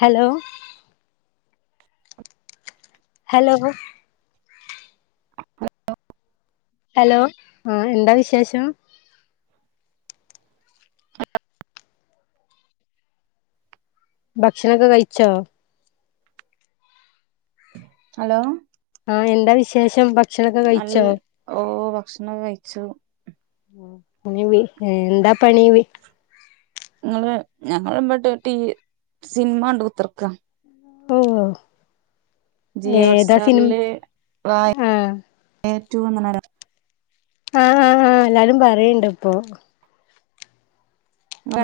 Hello hello hello ആ എന്താ വിശേഷം ഭക്ഷണൊക്കെ കയിച്ചോ ഹലോ ആ എന്താ വിശേഷം ഭ നൽ ഓ ഭക്ഷണ [unintelligible] കഴിച്ചു പണവി എന്താ പണീ വി ഇങ്ങള് ഞങ്ങള്മ്പട്ട് ടി സിനിമ അണ്ട് കുത്തെർക്കാ ഉവ്വോ ജിയോ ഏതാസിനിം ഹോട്ട്സ്റ്റാറില് ആഹ് റ്റു വന്ന്ണ്ണേലോ ആഹ് ആ ആ എല്ലാരും പറയണ്ട് ഇപ്പൊ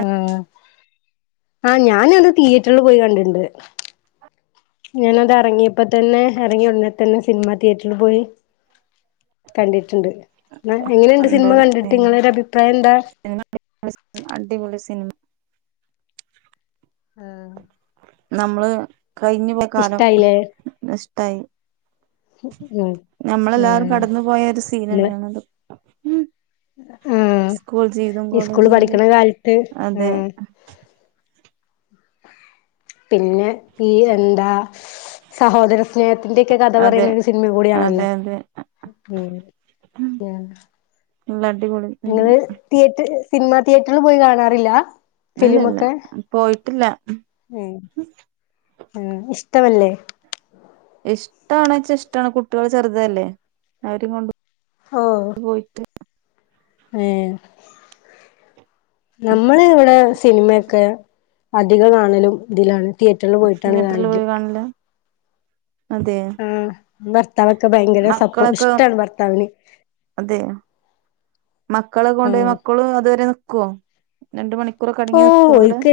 ആഹ് ആ ഞാൻ അത് തീയേറ്ററില് പോയി കണ്ടിണ്ട് ഞാൻ അത് അറങ്ങിയപ്പോ തന്നെ എറങ്ങിയ ഉടനെ തന്നെ സിനിമ തിയേറ്ററിൽ പോയി കണ്ടിട്ടുണ്ട് എങ്ങനെയുണ്ട് കണ്ട് സിനിമ കണ്ടിട്ട് നിങ്ങളൊരു അഭിപ്രായം എന്താ അടിപൊളി സിനിമ ആഹ് നമ്മള് കഴിഞ്ഞു പോയ കാലം ഇഷ്ടായില്ലേ നൊസ് ടായി ഉം നമ്മളെല്ലാരും കടന്നു പോയ ഒരു ഉം സീനന്നേണത് ആഹ് സ്കൂൾ ജീവിതം കോളേജ് ഇസ്കൂള് ജീവിതം പഠിക്കണ കാലത്ത് അതെ ഉം പിന്നെ ഈ എന്താ സഹോദര സ്നേഹത്തിന്റെ ഒക്കെ കഥ അതെ പറയണ ഒരു സിനിമേം കൂടെ അതെ ആണല്ലോ അതെ ഉം ഉം [unintelligible] അടിപൊളി സിൽമ സിനിമാ തിയേറ്ററിൽ പോയി കാണാറില്ലാ? ഇല്ലല്ല പോയിട്ടില്ല. ഉം ഇഷ്ടമല്ലേ? ഇഷ്ടാണെച്ചാ ഇഷ്ട്ടാണ് കുട്ട്യോള് ചെറുതല്ലേ അവരേം കൊണ്ട് പോയിട്ട് ഏ നമ്മള് ഇവിടെ സിനിമയൊക്കെ അധികം കാണലും ഇതിലാണ് തിയേറ്ററില് പോയിട്ടാണ് തിയേറ്ററിൽ കാണല് പോയി കാണില്ല അതെ ആഹ് ന [unintelligible] ഭർത്താവൊക്ക ഭയങ്കര സപ്പോ മക്കളൊക്കെ ഇഷ്ട്ടാണ് ഭർത്താവിന്. മക്കള ഉം കൊണ്ടുപോയി മക്കളും അതുവരെ കൊ രണ്ട് മണി ഓ ഓര്ക്ക്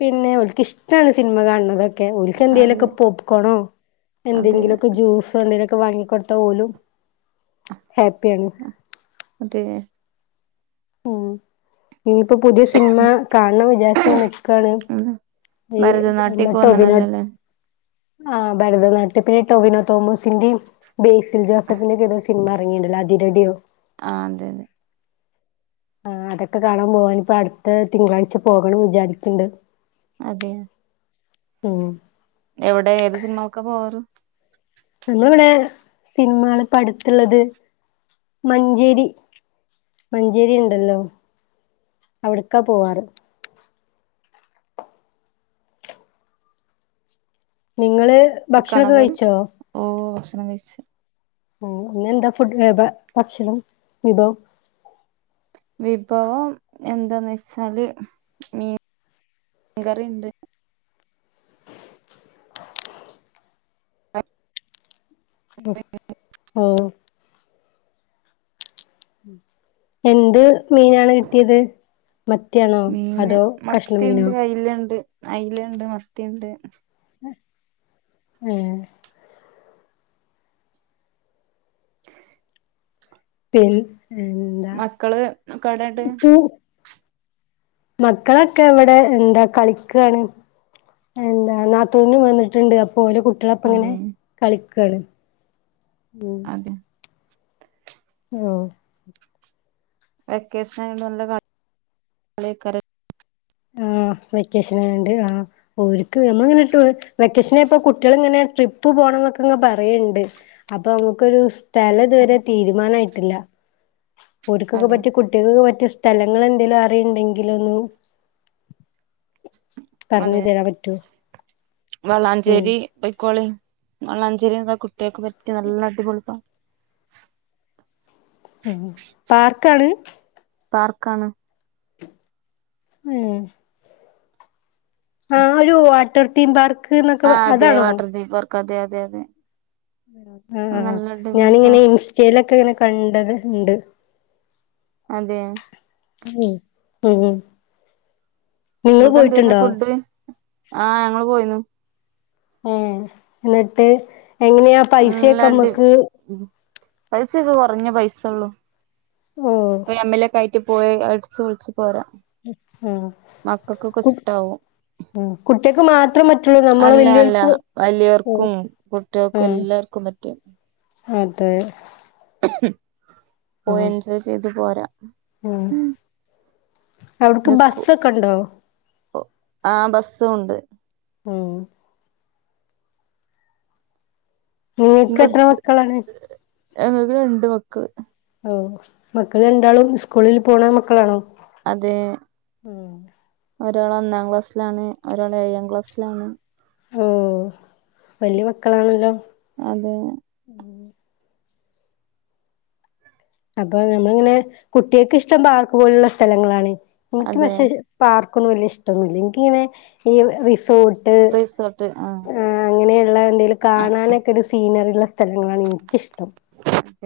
പിന്നെ ഓര്ക്ക് ഇഷ്ടാണ് സിനിമ കാണുന്നതൊക്കെ ഓൾക്ക് അതെ എന്തേലുമൊക്കെ പോപ്കോണോ അതെ എന്തെങ്കിലുമൊക്കെ ജ്യൂസോ എന്തെലൊ വാങ്ങിക്കൊടുത്താ ഓലും ഹപ്പിയാണ് അതെ ആഹ് ഇനിപ്പോ പുതിയ സിനിമ കാണണം വിചാരിച്ചിങ്ങനെ നിക്കാണ് ഇ ഭരതനാട്യൊക്കെ ടൊവിനോടെ വന്നണല്ലോല്ലേ ആഹ് ഭരതനാട്യത്തിലെ ടൊവിനോ തോമോസിന്റെയും ബേസിൽ ജോസഫിന്റെ ഒക്കെ സിനിമ ഇറങ്ങിയിട്ടിണ്ടല്ലോ അതിരടിയോ ആഹ് അതന്നെ ആ അതൊക്കെ കാണാൻ പോവാൻ ഇപ്പോ അടുത്ത തിങ്കളാഴ്ച പോകണം വിചാരിക്കിണ്ട് അതെ ആഹ എവിടെ ഏത് സിനിമക്ക പോവാറ് നമ്മിളിടെ സിനിമകൾ ഇപ്പോ അടുത്തുള്ളത് മഞ്ചേരി മഞ്ചേരി ഉണ്ടല്ലോ അവിടക്കാ പോവാറ് നിങ്ങള് കാണാൻ ഭക്ഷണൊക്കെ പോവല് കഴിച്ചോ ഓ [unintelligible] ഉ പിന്നെ എന്താ ഫുഡ് ഭക്ഷണം വിഭവം വിഭവം എന്താന്ന് വെച്ചാല് മീൻ മീൻ കറിയുണ്ട് അ് ആഓ എന്ത് മീനാണ് കിട്ടിയത് മത്തിയാണോ മീന് അതോ കഷ്ണം മീനോ അയിലുണ്ട് മത്തിയുണ്ട് ഉം ശ പിൻ മക്കള്ക്കവിടെയിണ്ട് പൂ മക്കളൊക്കെ ഇവിടെ എന്താ കളിക്കാണ് എന്താ നാത്തൂനും വന്നിട്ടുണ്ട് ഓളെ കുട്ടികളൊപ്പ അതെ ഇങ്ങനെ കളിക്ക [unintelligible] അതെ ഓ വെക്കേഷൻ ആയി നല്ല [unintelligible] ആ വെക്കേഷന ആണ്ട് ആക്ക് നമ്മ ഇങ്ങനെ വെക്കേഷനയപ്പോ കുട്ടികൾ ഇങ്ങനെ ട്രിപ്പ് പോണം എന്നൊക്കെ ഇങ്ങെ പറയുണ്ട് അപ്പൊ നമുക്കൊരു സ്ഥലം യത്‌വരെ അതെ തീരുമാനമായിട്ട് ട്ടല്ല [unintelligible] അതെ പറ്റി കുട്ടികൾക്ക് പറ്റി സ്ഥലങ്ങൾ എന്തെങ്കലും അറിണ്ടെങ്കിലൊന്നു അതെ ഉം വളാഞ്ചേരി പൊയ്ക്കോളി [unintelligible] ഒക്കെ പറ്റി നല്ല അടിപൊളി പാർ പാർക്കാണ് പാർക്കാണ് മ്മ് ആ ഒരു വാട്ടർ തീം പാർക്ക് എന്നൊക്കെ ആ അതെ അതാണോ വാട്ടർ തീം പാർക്ക് അതെ അതെ അതെ ആ ആ നല്ല അടിപൊളി ഞാനിങ്ങനെ പാർക്ക് ഇൻസ്റ്റയിലൊ ങ്ങനെ കണ്ടത് ഇണ്ട് അതെ ഉം ഉം ഉം നിങ്ങള് നിങ്ങൾക്ക് എന്തായിരുന്നു പോയിട്ടുണ്ടോ ഫുഡ് ആ ഞങ്ങള് പോയിന്നു. ഏഹ് എന്നിട്ട് എങ്ങനെയാ നല്ല പൈസൊക്കെ അടി നമ്മക്ക് പൈസൊക്കെ കൊറഞ്ഞ പൈസൊള്ളു ഓഹ് [unintelligible] പോയി അടിച്ചുപൊളിച്ച് പോരാം ആഹ് മക്കക്കൊക്കെ കു ഇഷ്ട്ടാവും ഉം കുട്ട്യേക്ക് മാത്രം പറ്റുള്ളൂ നമ്മള് അല്ല അല്ല വല്ല്യോൽക്ക് ഉം വലിയവർക്കും കുട്ടികൾക്കും ഉം എല്ലാർക്കും പറ്റും അതെ ഉം പോയി എൻജോയ് ചെയ്ത് പോരാ ഉം പിന്നെ അവിടക്ക് സ്കൂ ബസ്സൊക്കെ ഇണ്ടോ ആ ബസ്സു ഉണ്ട് ഇം നീക്ക് എത്ര മക്കളാണ് ഞങ്ങക്ക് രണ്ട് മക്കള് കൂളിൽ പോണ മക്കളാണോ അതെ ഉം ഒരാള് ഒന്നാം ക്ലാസ്സ്ലാണ് ഒരാള് ഏഴാം ക്ലാസ്സ്ലാണ് ഓ വല്ല്യ മക്കളാണല്ലോ അതെ അപ്പൊ നമ്മള്ങ്ങനെ കുട്ട്യാ ക്ക്ഇഷ്ടം പാർക്ക് പോലുള്ള സ്ഥലങ്ങളാണ് ഇൻക്ക് അതെ പക്ഷെ പാ ക്കൊന്നും വല്ല്യ ഇഷ്ടൊന്നുല്ല ഇൻ ക്കിങ്ങനെ ഈ റി റിസോർട്ട് ആ അങ്ങനെള്ള ണ്ടീല് ആ കാണാനൊക്കെ ഒരു സീനറി ഇള്ള സ്ഥലങ്ങാണ് ഇൻക്കിഷ്ടം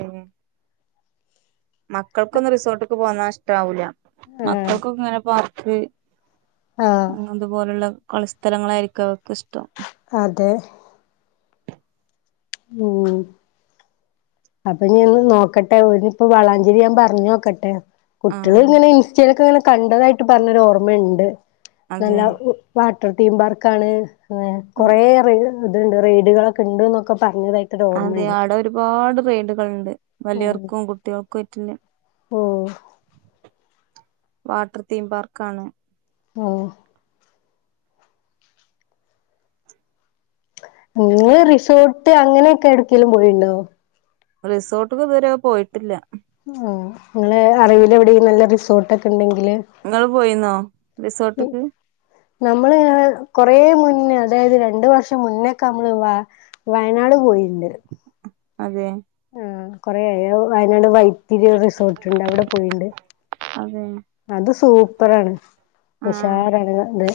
ഉം മക്കൾക്കൊന്ന് റിസോട്ട്ക്ക് പോന്നാഷ് ട്ടാഊല ആഹ് മക്കൾക്കൊക്ങ്ങനെ പാർ വീ ആഹ് ഹ് തുപോലുള്ള കൊള സ്ഥലങ്ങളായിരിക്കും അവ അതെ മൂ അപ്പൊ ഞ്ഞ്ന്ന് നോക്കട്ടെ ഓനിപ്പോ വളാഞ്ചേരി നാം പർഞ്ഞൊക്കട്ടെ ആ കുട്ടികള് ങ്ങനെ ഇൻസ്റ്റേലൊക്കെങ്ങനെ കണ്ടതായിട്ട് പർഞ്ഞൊരോർമ്മണ്ട് അതെ തല്ലാം [unintelligible] അത് തീം പാർക്കാണ് തെ ആ കൊറേറെയിട് അത്ണ്ട് റെയ്ഡുകളൊക്ക ണ്ട് ന്നൊക്ക- അതെ ആടെ ഒരുപാട് റൈഡ് ഉണ്ട് ഉം വല്യോർക്കും കുട്ട്യാൾക്കു അയ്റ്റുല്ലെ ഉം വാട്ടർത്തീം പാർക്കാണ് പോഹ് നിങ്ങള് റിസോർട്ട് അങ്ങനെയൊക്ക എട് ക്കേലും പോയിട്ട്ണ്ടോ റിസോട്ട്ക്ക് തുവരെ പോയിട്ടില്ല ങ്ങളെ അറിവിലവിടേം നല്ല റിസോട്ടൊക്ക ണ്ടെങ്കി ല് നിങ്ങൾ പോയിന്നോ റിസോർട്ട്ക്ക് നമ്മള്- കൊറേ മുന്നേ അതായത് രണ്ടു വർഷം മുന്നേക്കെ നമ്മള് വ വയനാട് പോയിട്ട്ണ്ട് അതെ ആ കൊറേ ആയോ വയനാട് വൈ ത്തിരി റിസോർട്ടുണ്ട് അവിടെ പോയിട്ട്ണ്ട് അതെ അത് സൂപ്പറാണ് ആഹ് ഉഷാറാണ് അത്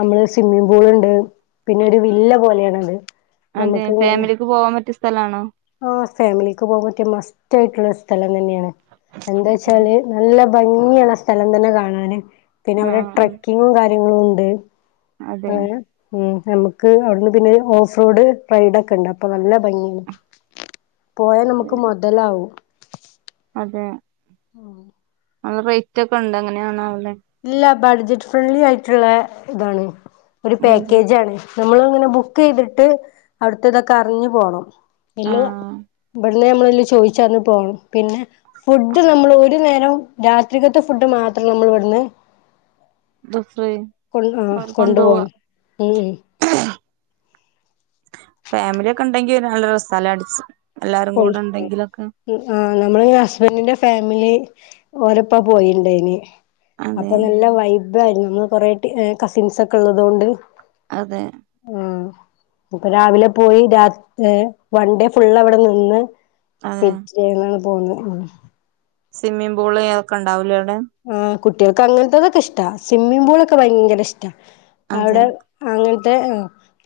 നമ്മള്സ് ത്തിമ്മിംഗ് പൂളുണ്ട് പിന്നെ ഒരു വില്ല പോലെയാണത് നമുക്ക്ങ്ങനെ തലാണോ ആ ഫാമിലിക്ക് പോകാൻ പറ്റിയ മസ്റ്റായിട്ടുള്ള സ്ഥലം അതന്നെയാണ് അതെ എന്താച്ചാല് നല്ല ഭംഗി ങ്ങിള്ള സ്ഥലം തന്നെ കാണാന് പിന്നെ അവിടെ ആഹ് ട്രക്കിങ്ങും കാര്യ എണും ണ്ട് അതെ ആ ഉം നമുക്ക് അവിടുന്ന് പിന്നെ ഓഫ് റോഡ് റൈഡ് ഒക്കെ ഉണ്ട് അപ്പൊ നല്ല ഭംഗിയാണ് പോയാ നമുക്ക് അതെ മൊതലാവും അതെ ആ ആ റേറ്റൊക്കെണ്ടോ എങ്ങനെയാണാവോ ലേ ഇല്ലപ് ബഡ്ജറ്റ് ഫ്രണ്ട്ലി ആയിട്ടുള്ള ഇതാണ് ഒരു അതെ പാക്കേജാണ് നമ്മൾ ഇങ്ങനെ ബുക്ക് ചെയ്തിട്ട് അവിടുത്ത ഇതൊക്കെ അറിഞ്ഞ് പോണം ഇല്ലോ ആഹ് ബഡ് അന്നേ നമ്മളതിൽ ചോദിച്ചറിഞ്ഞ് പോകണം പിന്നെ ഫുഡ് നമ്മള് ഒരു നേരം രാത്രിക്കത്തെ ഫുഡ് മാത്രം നമ്മള് ഇവിടുന്ന് [unintelligible] കൊണ്ടു ആ അവര് കൊണ്ടു പോവണം ഉം ഉം ഫാമിലിയൊക്കെ ണ്ടെങ്കിൽ നല്ല രസാലേ അടിച്ചു ആ നമ്മള് ഹസ്ബൻഡിന്റെ ഫാമിലി ഓരപ്പ പോയിണ്ടേയിനി അതെ അപ്പൊ നല്ല വൈ ഇതായിരുന്നു കുറേ കസിൻസ് ഒക്കെ ഉള്ളതുകൊണ്ട് അതെ അപ്പൊ രാവിലെ പോയി രാ ഏ വൺ ഡേ ഫുള് അവിടെന്ന് ന്ന്ന് അതെ പിറ്റേന്ന് പോന്നു സ്വിമ്മിംഗ് പൂള് അതൊക്കെണ്ടാവല് ആഹ് കുട്ടികൾക്ക് അങ്ങനത്തെതൊക്കെ ഇഷ്ട സ്വിമ്മിഗ്പൂളൊക്കെ ഭയങ്കര ഇഷ് അതെ അവിടെ അങ്ങന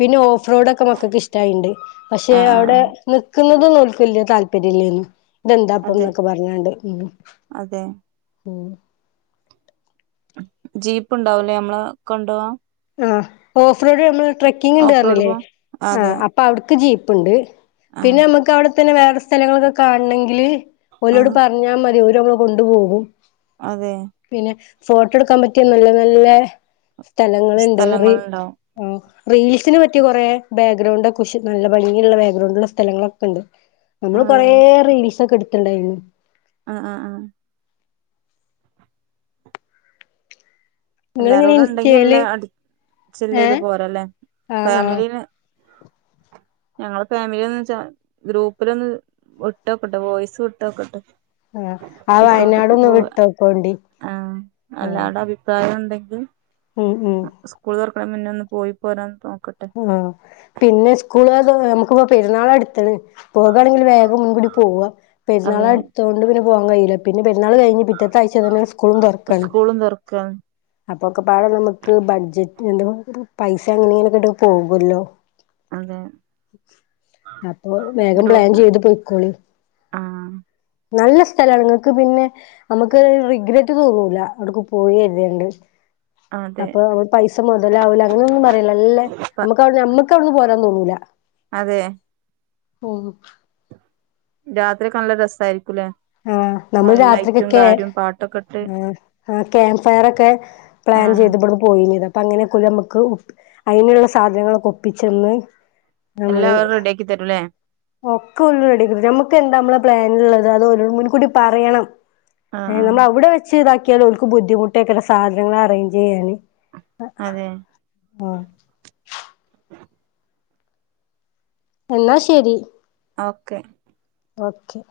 പിന്നെ ഓഫ് റോഡൊക്കെ മക്കൾക്ക് ഇഷ്ടമായിണ്ട് പക്ഷെ ആ ആ ആ അവിടെ നിക്ക നിക്കുന്നതന്നതൊന്നും ഓൽക്ക് വല്ല്യ താല്പര്യല്ലേനി അതെ ഇതെന്താപ്പന്നൊക്കെ പറഞ്ഞാണ്ട് അതെ ഉം ജീപ്പ് ഉണ്ടാവില്ലേ നമ്മളെ കൊണ്ടുപോവാൻ ആ ഓഫ്റോഡ് നമ്മള് ട്രക്കിംഗ് ഓഫ് റോഡ് ഉണ്ടാവൂലേ പോവാൻ ആ അതെ അപ്പൊ അവർക്ക് ജീപ്പ് ഉണ്ട് ആ പിന്നെ നമ്മുക്ക് അവിടെ പിന്നെ വേറെ സ്ഥലങ്ങളൊക്കെ കാണണെങ്കില് ആ ഓലോട് പറഞ്ഞാൽ മതി ഒ നമ്മള കൊണ്ടുപോകും അതെ ഫോട്ടോ എടുക്കാൻ പറ്റിയ നല്ല നല്ല സ്ഥ സ്ഥലങ്ങളുണ്ട് റീ സ്ഥലങ്ങളുണ്ടാവും ആ റീൽസിന് പറ്റിയ കുറെ ബാക്ക്ഗ്രൗണ്ട് ഒക്കെ കുശ് നല്ല ഭംഗിയുള്ള ബാക്ക്ഗ്രൗണ്ട് ഉള്ള സ്ഥലങ്ങളൊക്കെ ഉണ്ട് ഞങ്ങള് കൊറേ അതെ റീല്സ് ഒക്കെ എടു റ്റ്ണ്ടായിരുന്നു ആ ആ ആ നിങ്ങളിങ്ങനെ എല്ലാരോടും ഉണ്ടെങ്കി ഇൻസ്റ്റേല് അല്ല അടിച്ച് ചില്ലയ്ത് ഏഹ് പോരല്ലെ ആഹ് ആഹ് ഫാമിലീനെ ഞങ്ങള് ഫാമിലിന്ന്വെച്ച ഗ്രൂപ്പിലൊന്ന് ഇട്ടോക്കട്ടെ വോയ്സ് വിട്ടോക്കട്ടെ ആഹ് ആ റിസോർട്ട്ക്ക് വയനാടൊന്ന് പോവാ വിട്ടോക്കോണ്ടി ആഹ് ആഹ് അല്ലാർട അഭിപ്രായം ഉണ്ടെങ്കി ഉ ഉം ഉം അടെ മുന്നെ ഒന്ന് പൊയ്പോരാന്ന് തോ ആഹ് പിന്നെ സ്കൂ [unintelligible] നമുക്കിപ്പോ പെരാനാളടു ത്ത്ണ് പോകാണെങ്കിൽ വേഗം മുൻകൂടി പോവാ അതെ പെരുന്നാളടുത്തോണ്ട് പിന്നെ പോവാൻ കയ്യൂല പിന്നെ പെരുന്നാൾ കഴിഞ്ഞ് പിറ്റത്തെ ആഴ്ച തന്നെ സ്കൂളും തൊറക്കാണ് സ്കൂളും തുറക്കാണ് അപ്പൊക്കെപാടെ നമ്മക്ക് ബഡ്ജറ്റ് എന്താപ്പോ പൈസ അങ്ങനിം ഇങ്ങനിം ഒക്കെ ഇടും പോകുല്ലോ അതെ അപ്പൊ വേഗം പ്ലാൻ ചെയ്ത് പൊയിക്കോളി ആ നല്ല സ്ഥലാണ് ഇങ്ങക്ക് പിന്നെ നമുക്ക് റിഗ്രറ്റ് തോന്നൂല അ വുട്ക്ക് പോയി കര്തിയാണ്ട് അതെ അപ്പൊ നമ്മൾ പൈസ മൊതലാവൂല അങ്ങനൊന്നും പറയൂലാ നല്ലെ പ്പ നമ്മക്ക് അവുടെ നമ്മക്ക് ക്ക് അവുട്ന്ന് പോരാൻ തോന്നൂല അതെ പോകും രാത്രിയൊക്കെ നല്ല രസായിരി ആ നമ്മൾ രാത്രിക്ക് ഒക്കെ കാര്യം പാട്ടൊക്കെ ഇട്ട് ആ ക്യാമ്പ് ഫയറൊക്കെ പ്ലാൻ ആഹ് ചെയ്ത് ഇബട്ന്ന് പോയിന്യതാ പ്പം അങ്ങനെയൊക്കെ ഓല് നമ്മക്ക് അയിന്ള്ള സാധനങ്ങളൊക്കെ ഒ പ്പിച്ചെന്ന് നമ്മൾ എല്ലാം അവര് റെഡിയാക്കി തരൂല്ലേ ഒക്കെ ഓല് റെഡി ആക്കി തരും നമ്മക്ക് എന്താ നമ്മളെ പ്ലാൻ ഉള്ളത് അത് ഓല് മുൻകൂടി പറയണം ആഹ് ആഹ് നമ്മൾ അവുടെ വെച്ച് ഇതാക്കി ക്യാണ്ട് ഓൽക്ക് ബുദ്ധിമുട്ടെയ്കാരം സാധനങ്ങൾ അറേഞ്ച് ചെയ്യാൻ അതെ ആ എന്നാ ശരി ഓക്കെ ഓക്കെ